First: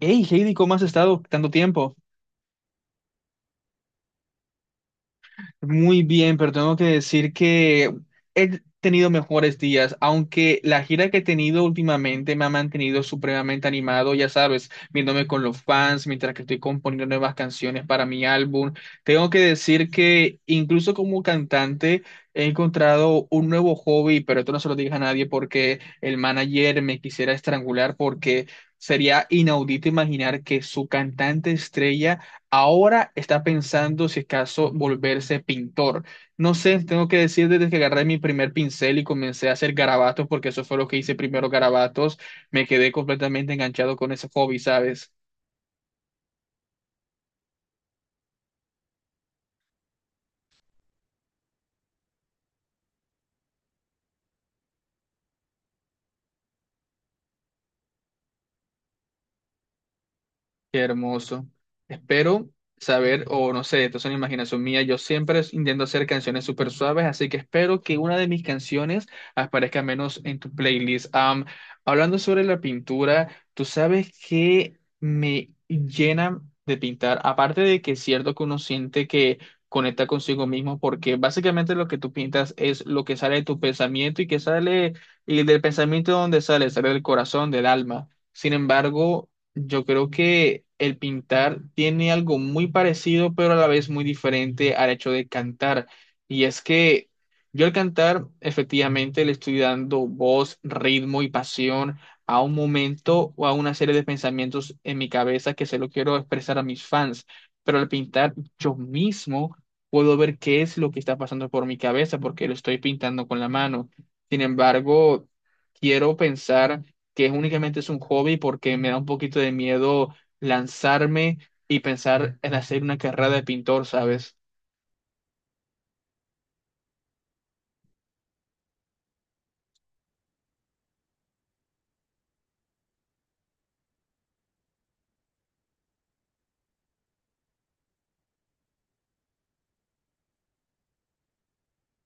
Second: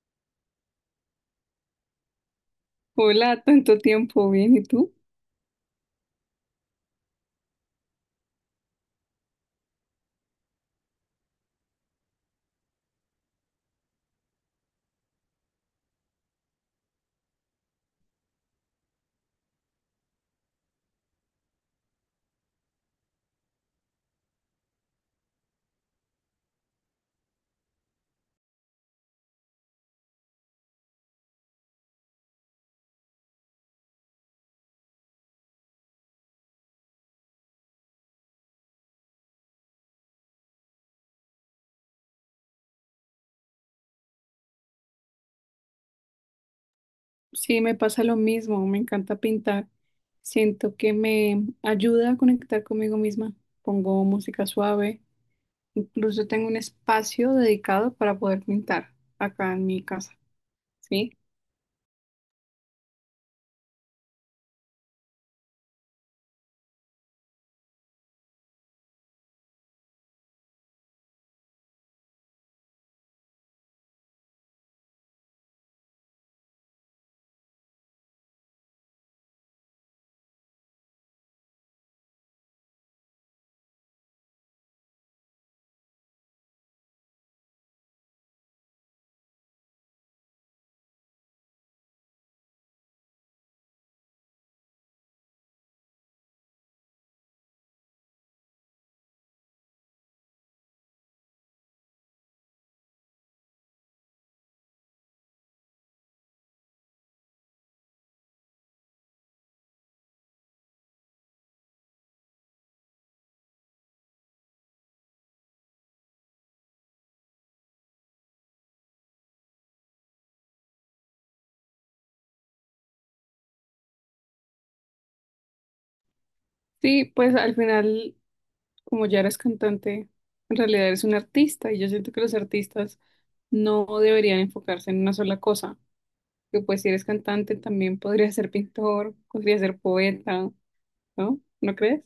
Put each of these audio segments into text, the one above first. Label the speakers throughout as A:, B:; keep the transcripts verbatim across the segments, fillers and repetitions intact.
A: Hey, Heidi, ¿cómo has estado tanto tiempo?
B: Hola, tanto tiempo, bien, ¿y tú?
A: Muy bien, pero tengo que decir que he tenido mejores días, aunque la gira que he tenido últimamente me ha mantenido supremamente animado, ya sabes, viéndome con los fans mientras que estoy componiendo nuevas canciones para mi álbum. Tengo que decir que incluso como cantante he encontrado un nuevo hobby, pero esto no se lo digas a nadie porque el manager me quisiera estrangular porque sería inaudito imaginar que su cantante estrella ahora está pensando si es caso volverse pintor. No sé, tengo que decir desde que agarré mi primer pincel y comencé a hacer garabatos, porque eso fue lo que hice primero, garabatos, me quedé completamente enganchado con ese hobby, ¿sabes?
B: Sí, me pasa lo mismo, me encanta pintar. Siento que me ayuda a conectar conmigo misma. Pongo música suave, incluso tengo un espacio dedicado para poder pintar acá en mi casa,
A: Qué
B: ¿sí?
A: hermoso. Espero saber, o no sé, esto es una imaginación mía. Yo siempre es- intento hacer canciones súper suaves, así que espero que una de mis canciones aparezca menos en tu playlist. Am, hablando sobre la pintura, tú sabes que me llena de pintar. Aparte de que es cierto que uno siente que conecta consigo mismo, porque básicamente lo que tú pintas es lo que sale de tu pensamiento y que sale, y del pensamiento donde sale, sale del corazón, del alma. Sin embargo, yo creo que el pintar tiene algo muy parecido, pero a la vez muy diferente al hecho de cantar. Y es que yo al cantar, efectivamente, le estoy dando voz, ritmo y pasión a un momento o a una serie de pensamientos en mi cabeza que se lo quiero expresar a mis fans. Pero al pintar, yo mismo puedo ver qué es lo que está pasando por mi cabeza porque lo estoy pintando con la mano. Sin embargo, quiero pensar que es únicamente es un hobby porque me da un poquito de miedo lanzarme y pensar en hacer una carrera de pintor, ¿sabes?
B: Sí, pues al final, como ya eres cantante, en realidad eres un artista y yo siento que los artistas no deberían enfocarse en una sola cosa, que pues si eres cantante también podría ser pintor, podría ser poeta, ¿no? ¿No crees?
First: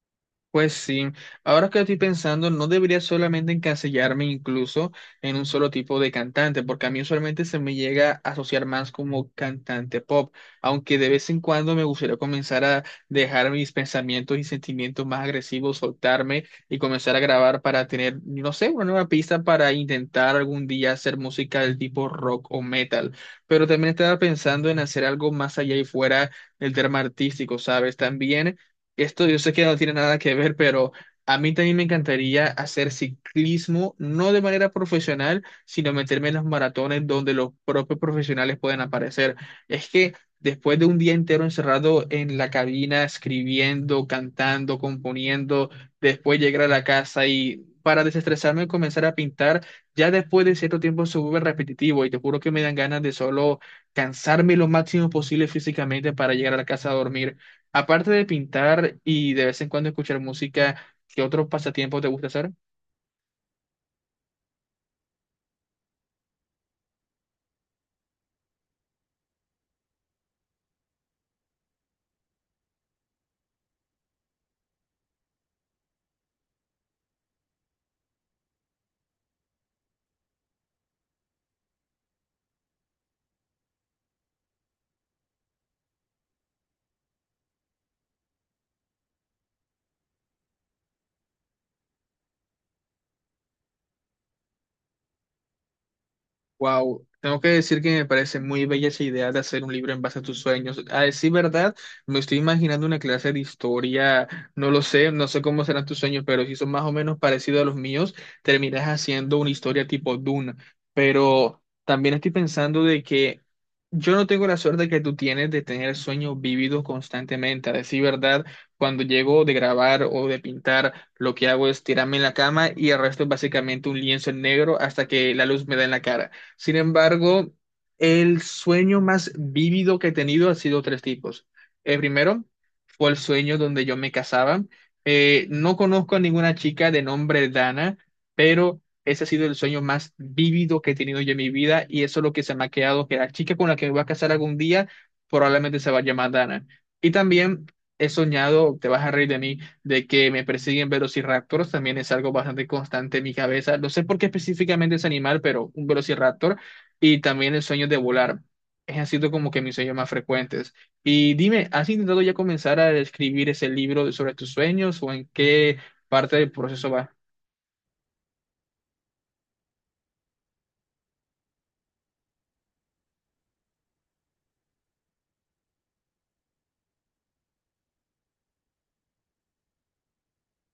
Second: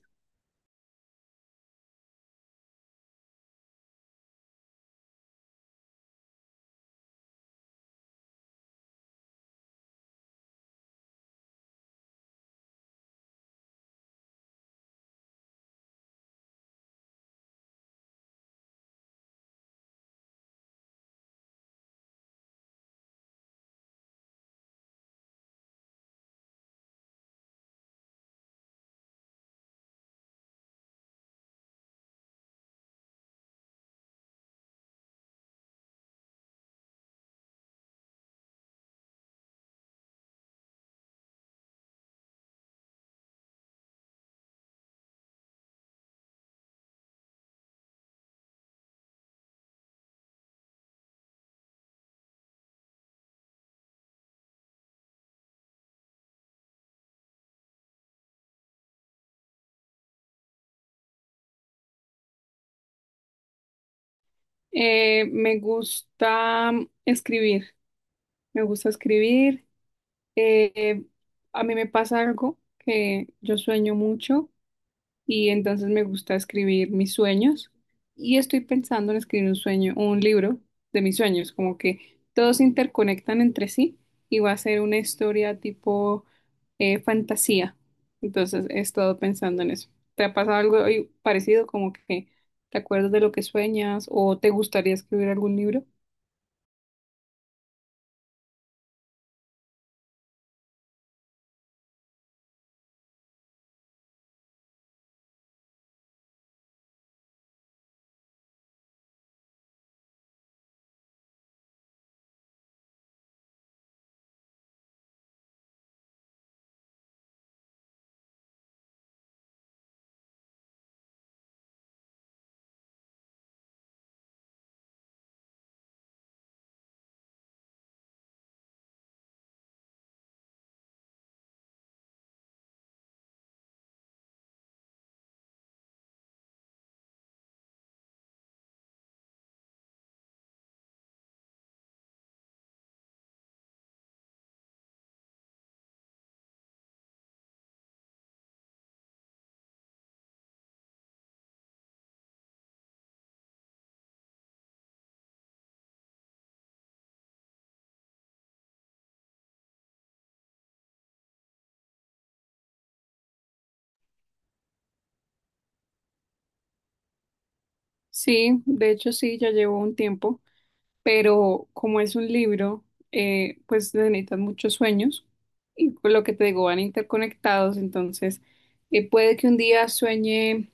A: Pues sí, ahora que estoy pensando, no debería solamente encasillarme incluso en un solo tipo de cantante, porque a mí usualmente se me llega a asociar más como cantante pop, aunque de vez en cuando me gustaría comenzar a dejar mis pensamientos y sentimientos más agresivos, soltarme y comenzar a grabar para tener, no sé, una nueva pista para intentar algún día hacer música del tipo rock o metal. Pero también estaba pensando en hacer algo más allá y fuera del tema artístico, ¿sabes? También esto yo sé que no tiene nada que ver, pero a mí también me encantaría hacer ciclismo, no de manera profesional, sino meterme en los maratones donde los propios profesionales pueden aparecer. Es que después de un día entero encerrado en la cabina, escribiendo, cantando, componiendo, después llegar a la casa y para desestresarme comenzar a pintar, ya después de cierto tiempo se vuelve repetitivo y te juro que me dan ganas de solo cansarme lo máximo posible físicamente para llegar a la casa a dormir. Aparte de pintar y de vez en cuando escuchar música, ¿qué otros pasatiempos te gusta hacer?
B: Eh, me gusta escribir, me gusta escribir. Eh, a mí me pasa algo, que yo sueño mucho y entonces me gusta escribir mis sueños y estoy pensando en escribir un sueño, un libro de mis sueños, como que todos se interconectan entre sí y va a ser una historia tipo eh, fantasía. Entonces he estado pensando en eso. ¿Te ha pasado algo eh, parecido, como que te acuerdas de lo que sueñas o te gustaría escribir algún libro?
A: Wow, tengo que decir que me parece muy bella esa idea de hacer un libro en base a tus sueños. A decir verdad, me estoy imaginando una clase de historia, no lo sé, no sé cómo serán tus sueños, pero si son más o menos parecidos a los míos, terminas haciendo una historia tipo Dune. Pero también estoy pensando de que yo no tengo la suerte que tú tienes de tener sueños vívidos constantemente. A decir verdad, cuando llego de grabar o de pintar, lo que hago es tirarme en la cama y el resto es básicamente un lienzo en negro hasta que la luz me da en la cara. Sin embargo, el sueño más vívido que he tenido ha sido tres tipos. El primero fue el sueño donde yo me casaba. Eh, no conozco a ninguna chica de nombre Dana, pero ese ha sido el sueño más vívido que he tenido yo en mi vida y eso es lo que se me ha quedado, que la chica con la que me voy a casar algún día probablemente se va a llamar Dana. Y también he soñado, te vas a reír de mí, de que me persiguen velociraptors también es algo bastante constante en mi cabeza. No sé por qué específicamente ese animal, pero un velociraptor y también el sueño de volar. Es han sido como que mis sueños más frecuentes. Y dime, ¿has intentado ya comenzar a escribir ese libro sobre tus sueños o en qué parte del proceso va?
B: Sí, de hecho sí, ya llevo un tiempo, pero como es un libro, eh, pues necesitan muchos sueños y por lo que te digo, van interconectados, entonces eh, puede que un día sueñe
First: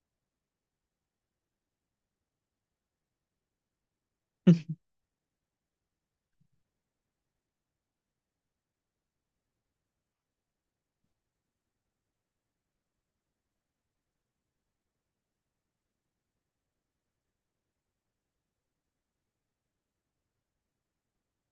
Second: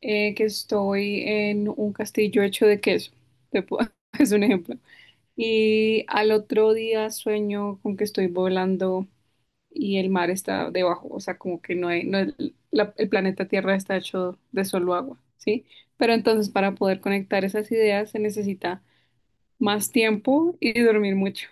B: eh, que estoy en un castillo hecho de queso, te pu- es un ejemplo, y al otro día sueño con que estoy volando y el mar está debajo, o sea, como que no hay, no es- la- el planeta Tierra está hecho de solo agua, ¿sí? Pero entonces para poder conectar esas ideas se necesita más tiempo y dormir mucho.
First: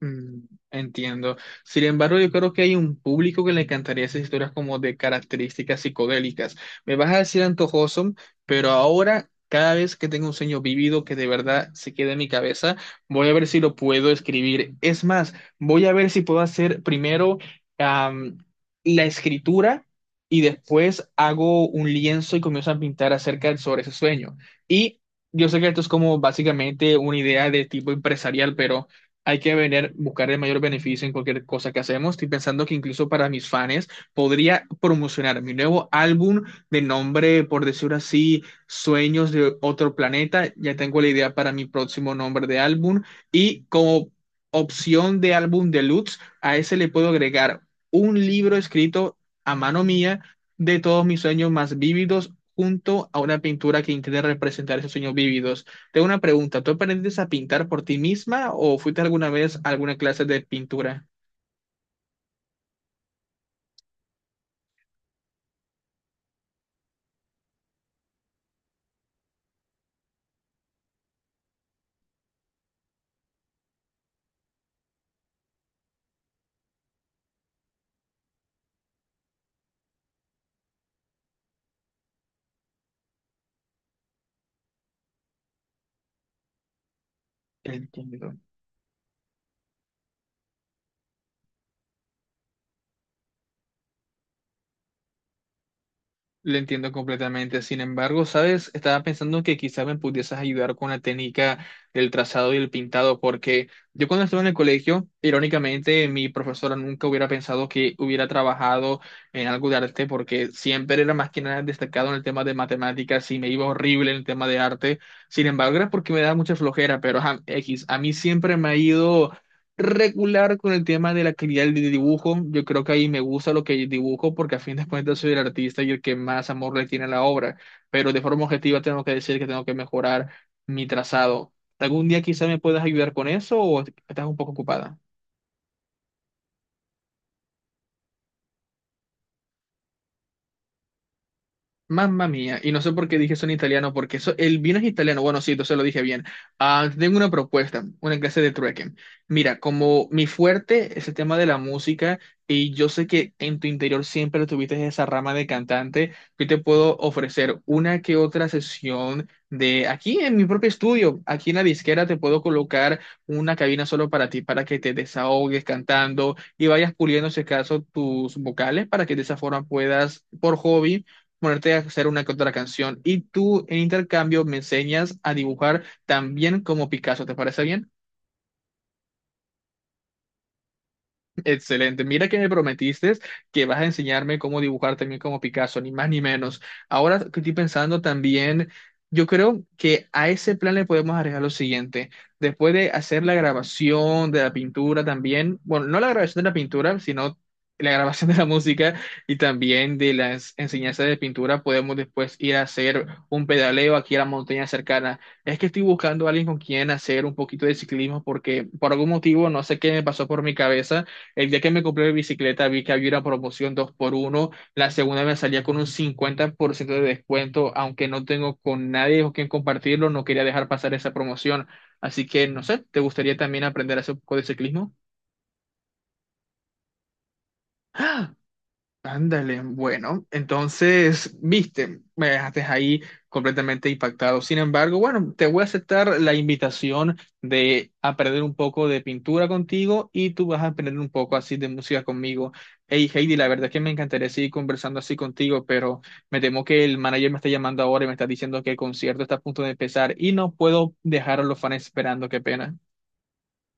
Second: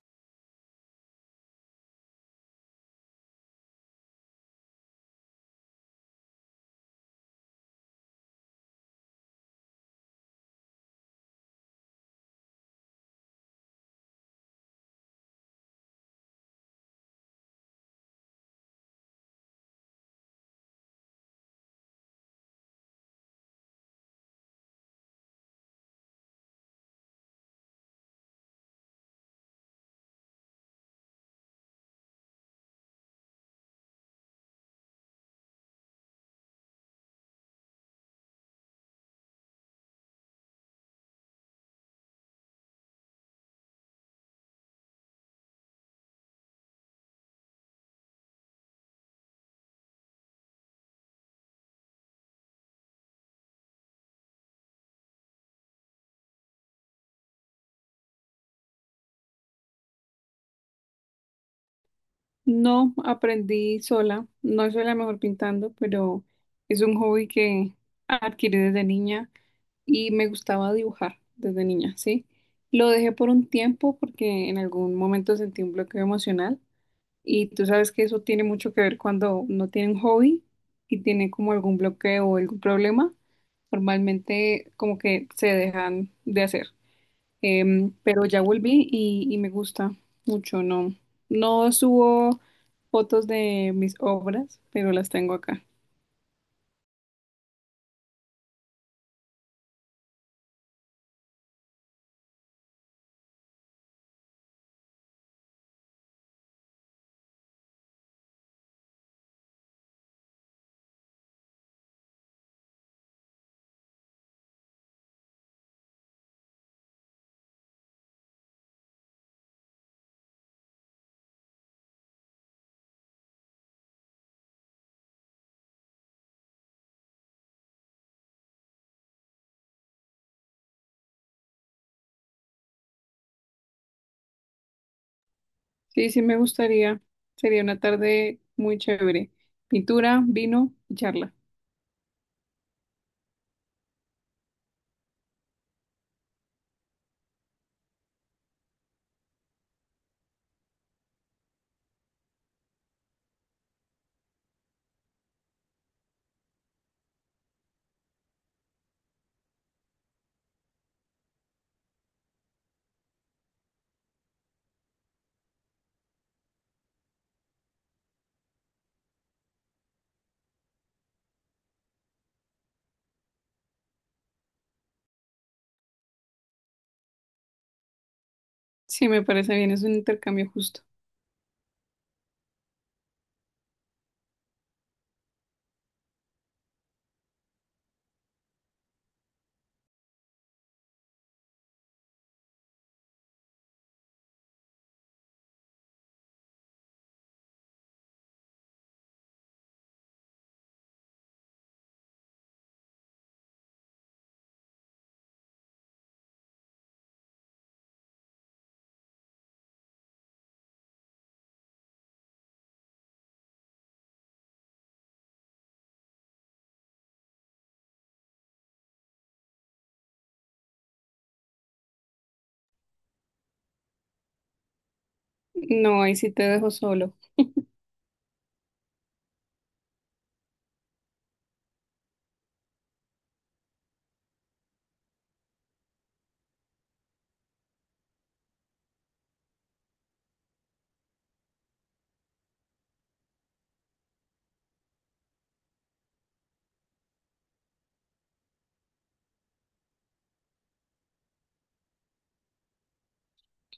A: Mm. Entiendo. Sin embargo, yo creo que hay un público que le encantaría esas historias como de características psicodélicas. Me vas a decir antojoso, pero ahora, cada vez que tengo un sueño vívido que de verdad se quede en mi cabeza, voy a ver si lo puedo escribir. Es más, voy a ver si puedo hacer primero am, la escritura y después hago un lienzo y comienzo a pintar acerca sobre ese sueño. Y yo sé que esto es como básicamente una idea de tipo empresarial, pero... Hay que venir, buscar el mayor beneficio en cualquier cosa que hacemos. Estoy pensando que incluso para mis fans podría promocionar mi nuevo álbum de nombre, por decirlo así, Sueños de otro planeta. Ya tengo la idea para mi próximo nombre de álbum. Y como opción de álbum deluxe, a ese le puedo agregar un libro escrito a mano mía de todos mis sueños más vívidos junto a una pintura que intente representar esos sueños vívidos. Tengo una pregunta, ¿tú aprendiste a pintar por ti misma o fuiste alguna vez a alguna clase de pintura?
B: No aprendí sola, no soy la mejor pintando, pero es un hobby que adquirí desde niña y me gustaba dibujar desde niña, ¿sí? Lo dejé por un tiempo porque en algún momento sentí un bloqueo emocional. Y tú sabes que eso tiene mucho que ver cuando no tienen hobby y tienen como algún bloqueo o algún problema. Normalmente como que se dejan de hacer. Em, pero
A: Entiendo.
B: ya volví y, y me gusta mucho, ¿no? No subo fotos de mis obras, pero las tengo acá.
A: Lo entiendo completamente. Sin embargo, ¿sabes? Estaba pensando que quizá me pudieses ayudar con la técnica del trazado y el pintado, porque yo cuando estuve en el colegio, irónicamente, mi profesora nunca hubiera pensado que hubiera trabajado en algo de arte, porque siempre era más que nada destacado en el tema de matemáticas y me iba horrible en el tema de arte. Sin embargo, era porque me daba mucha flojera, pero ajá, X, a mí siempre me ha ido regular con el tema de la calidad del dibujo. Yo creo que ahí me gusta lo que dibujo porque a fin de cuentas soy el artista y el que más amor le tiene a la obra. Pero de forma objetiva tengo que decir que tengo que mejorar mi trazado. ¿Algún día quizás me puedas ayudar con eso o estás un poco ocupada?
B: Sí, sí me gustaría. Sería una tarde muy chévere. Pintura, vino y charla.
A: Mamma mía, y no sé por qué dije eso en italiano, porque eso, el vino es italiano, bueno, sí, entonces lo dije bien. Ah, tengo una propuesta, una clase de trueque. Mira, como mi fuerte es el tema de la música, y yo sé que en tu interior siempre tuviste esa rama de cantante, yo te puedo ofrecer una que otra sesión de aquí en mi propio estudio, aquí en la disquera te puedo colocar una cabina solo para ti, para que te desahogues cantando y vayas puliendo, si acaso, tus vocales, para que de esa forma puedas, por hobby, ponerte a hacer una que otra canción y tú en intercambio me enseñas a dibujar también como Picasso, ¿te parece bien?
B: Sí, me parece bien, es un intercambio justo.
A: Excelente. Mira que me prometiste que vas a enseñarme cómo dibujar también como Picasso, ni más ni menos. Ahora que estoy pensando también, yo creo que a ese plan le podemos agregar lo siguiente. Después de hacer la grabación de la pintura también, bueno, no la grabación de la pintura, sino la grabación de la música y también de las enseñanzas de pintura, podemos después ir a hacer un pedaleo aquí a la montaña cercana. Es que estoy buscando a alguien con quien hacer un poquito de ciclismo porque por algún motivo, no sé qué me pasó por mi cabeza el día que me compré mi bicicleta vi que había una promoción dos por uno, la segunda me salía con un cincuenta por ciento de descuento, aunque no tengo con nadie con quien compartirlo, no quería dejar pasar esa promoción. Así que, no sé, ¿te gustaría también aprender a hacer un poco de ciclismo?
B: No, ahí sí te dejo solo.
A: ¡Ah! Ándale, bueno, entonces, viste, me dejaste ahí completamente impactado. Sin embargo, bueno, te voy a aceptar la invitación de aprender un poco de pintura contigo y tú vas a aprender un poco así de música conmigo. Hey, Heidi, la verdad es que me encantaría seguir conversando así contigo, pero me temo que el manager me está llamando ahora y me está diciendo que el concierto está a punto de empezar y no puedo dejar a los fans esperando, qué pena.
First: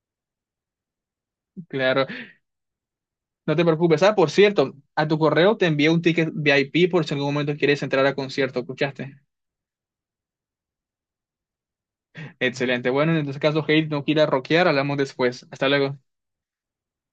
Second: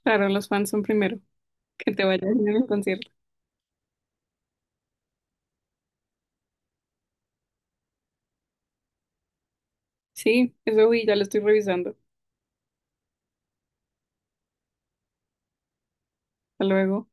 B: Claro, los fans son primero. Que
A: Claro,
B: te vayas bien al concierto.
A: no te preocupes. Ah, por cierto, a tu correo te envié un ticket V I P por si en algún momento quieres entrar a concierto, ¿escuchaste?
B: Sí, eso vi, ya lo estoy revisando.
A: Excelente. Bueno, en este caso, Hate no quiera rockear, hablamos después. Hasta luego.
B: Hasta luego.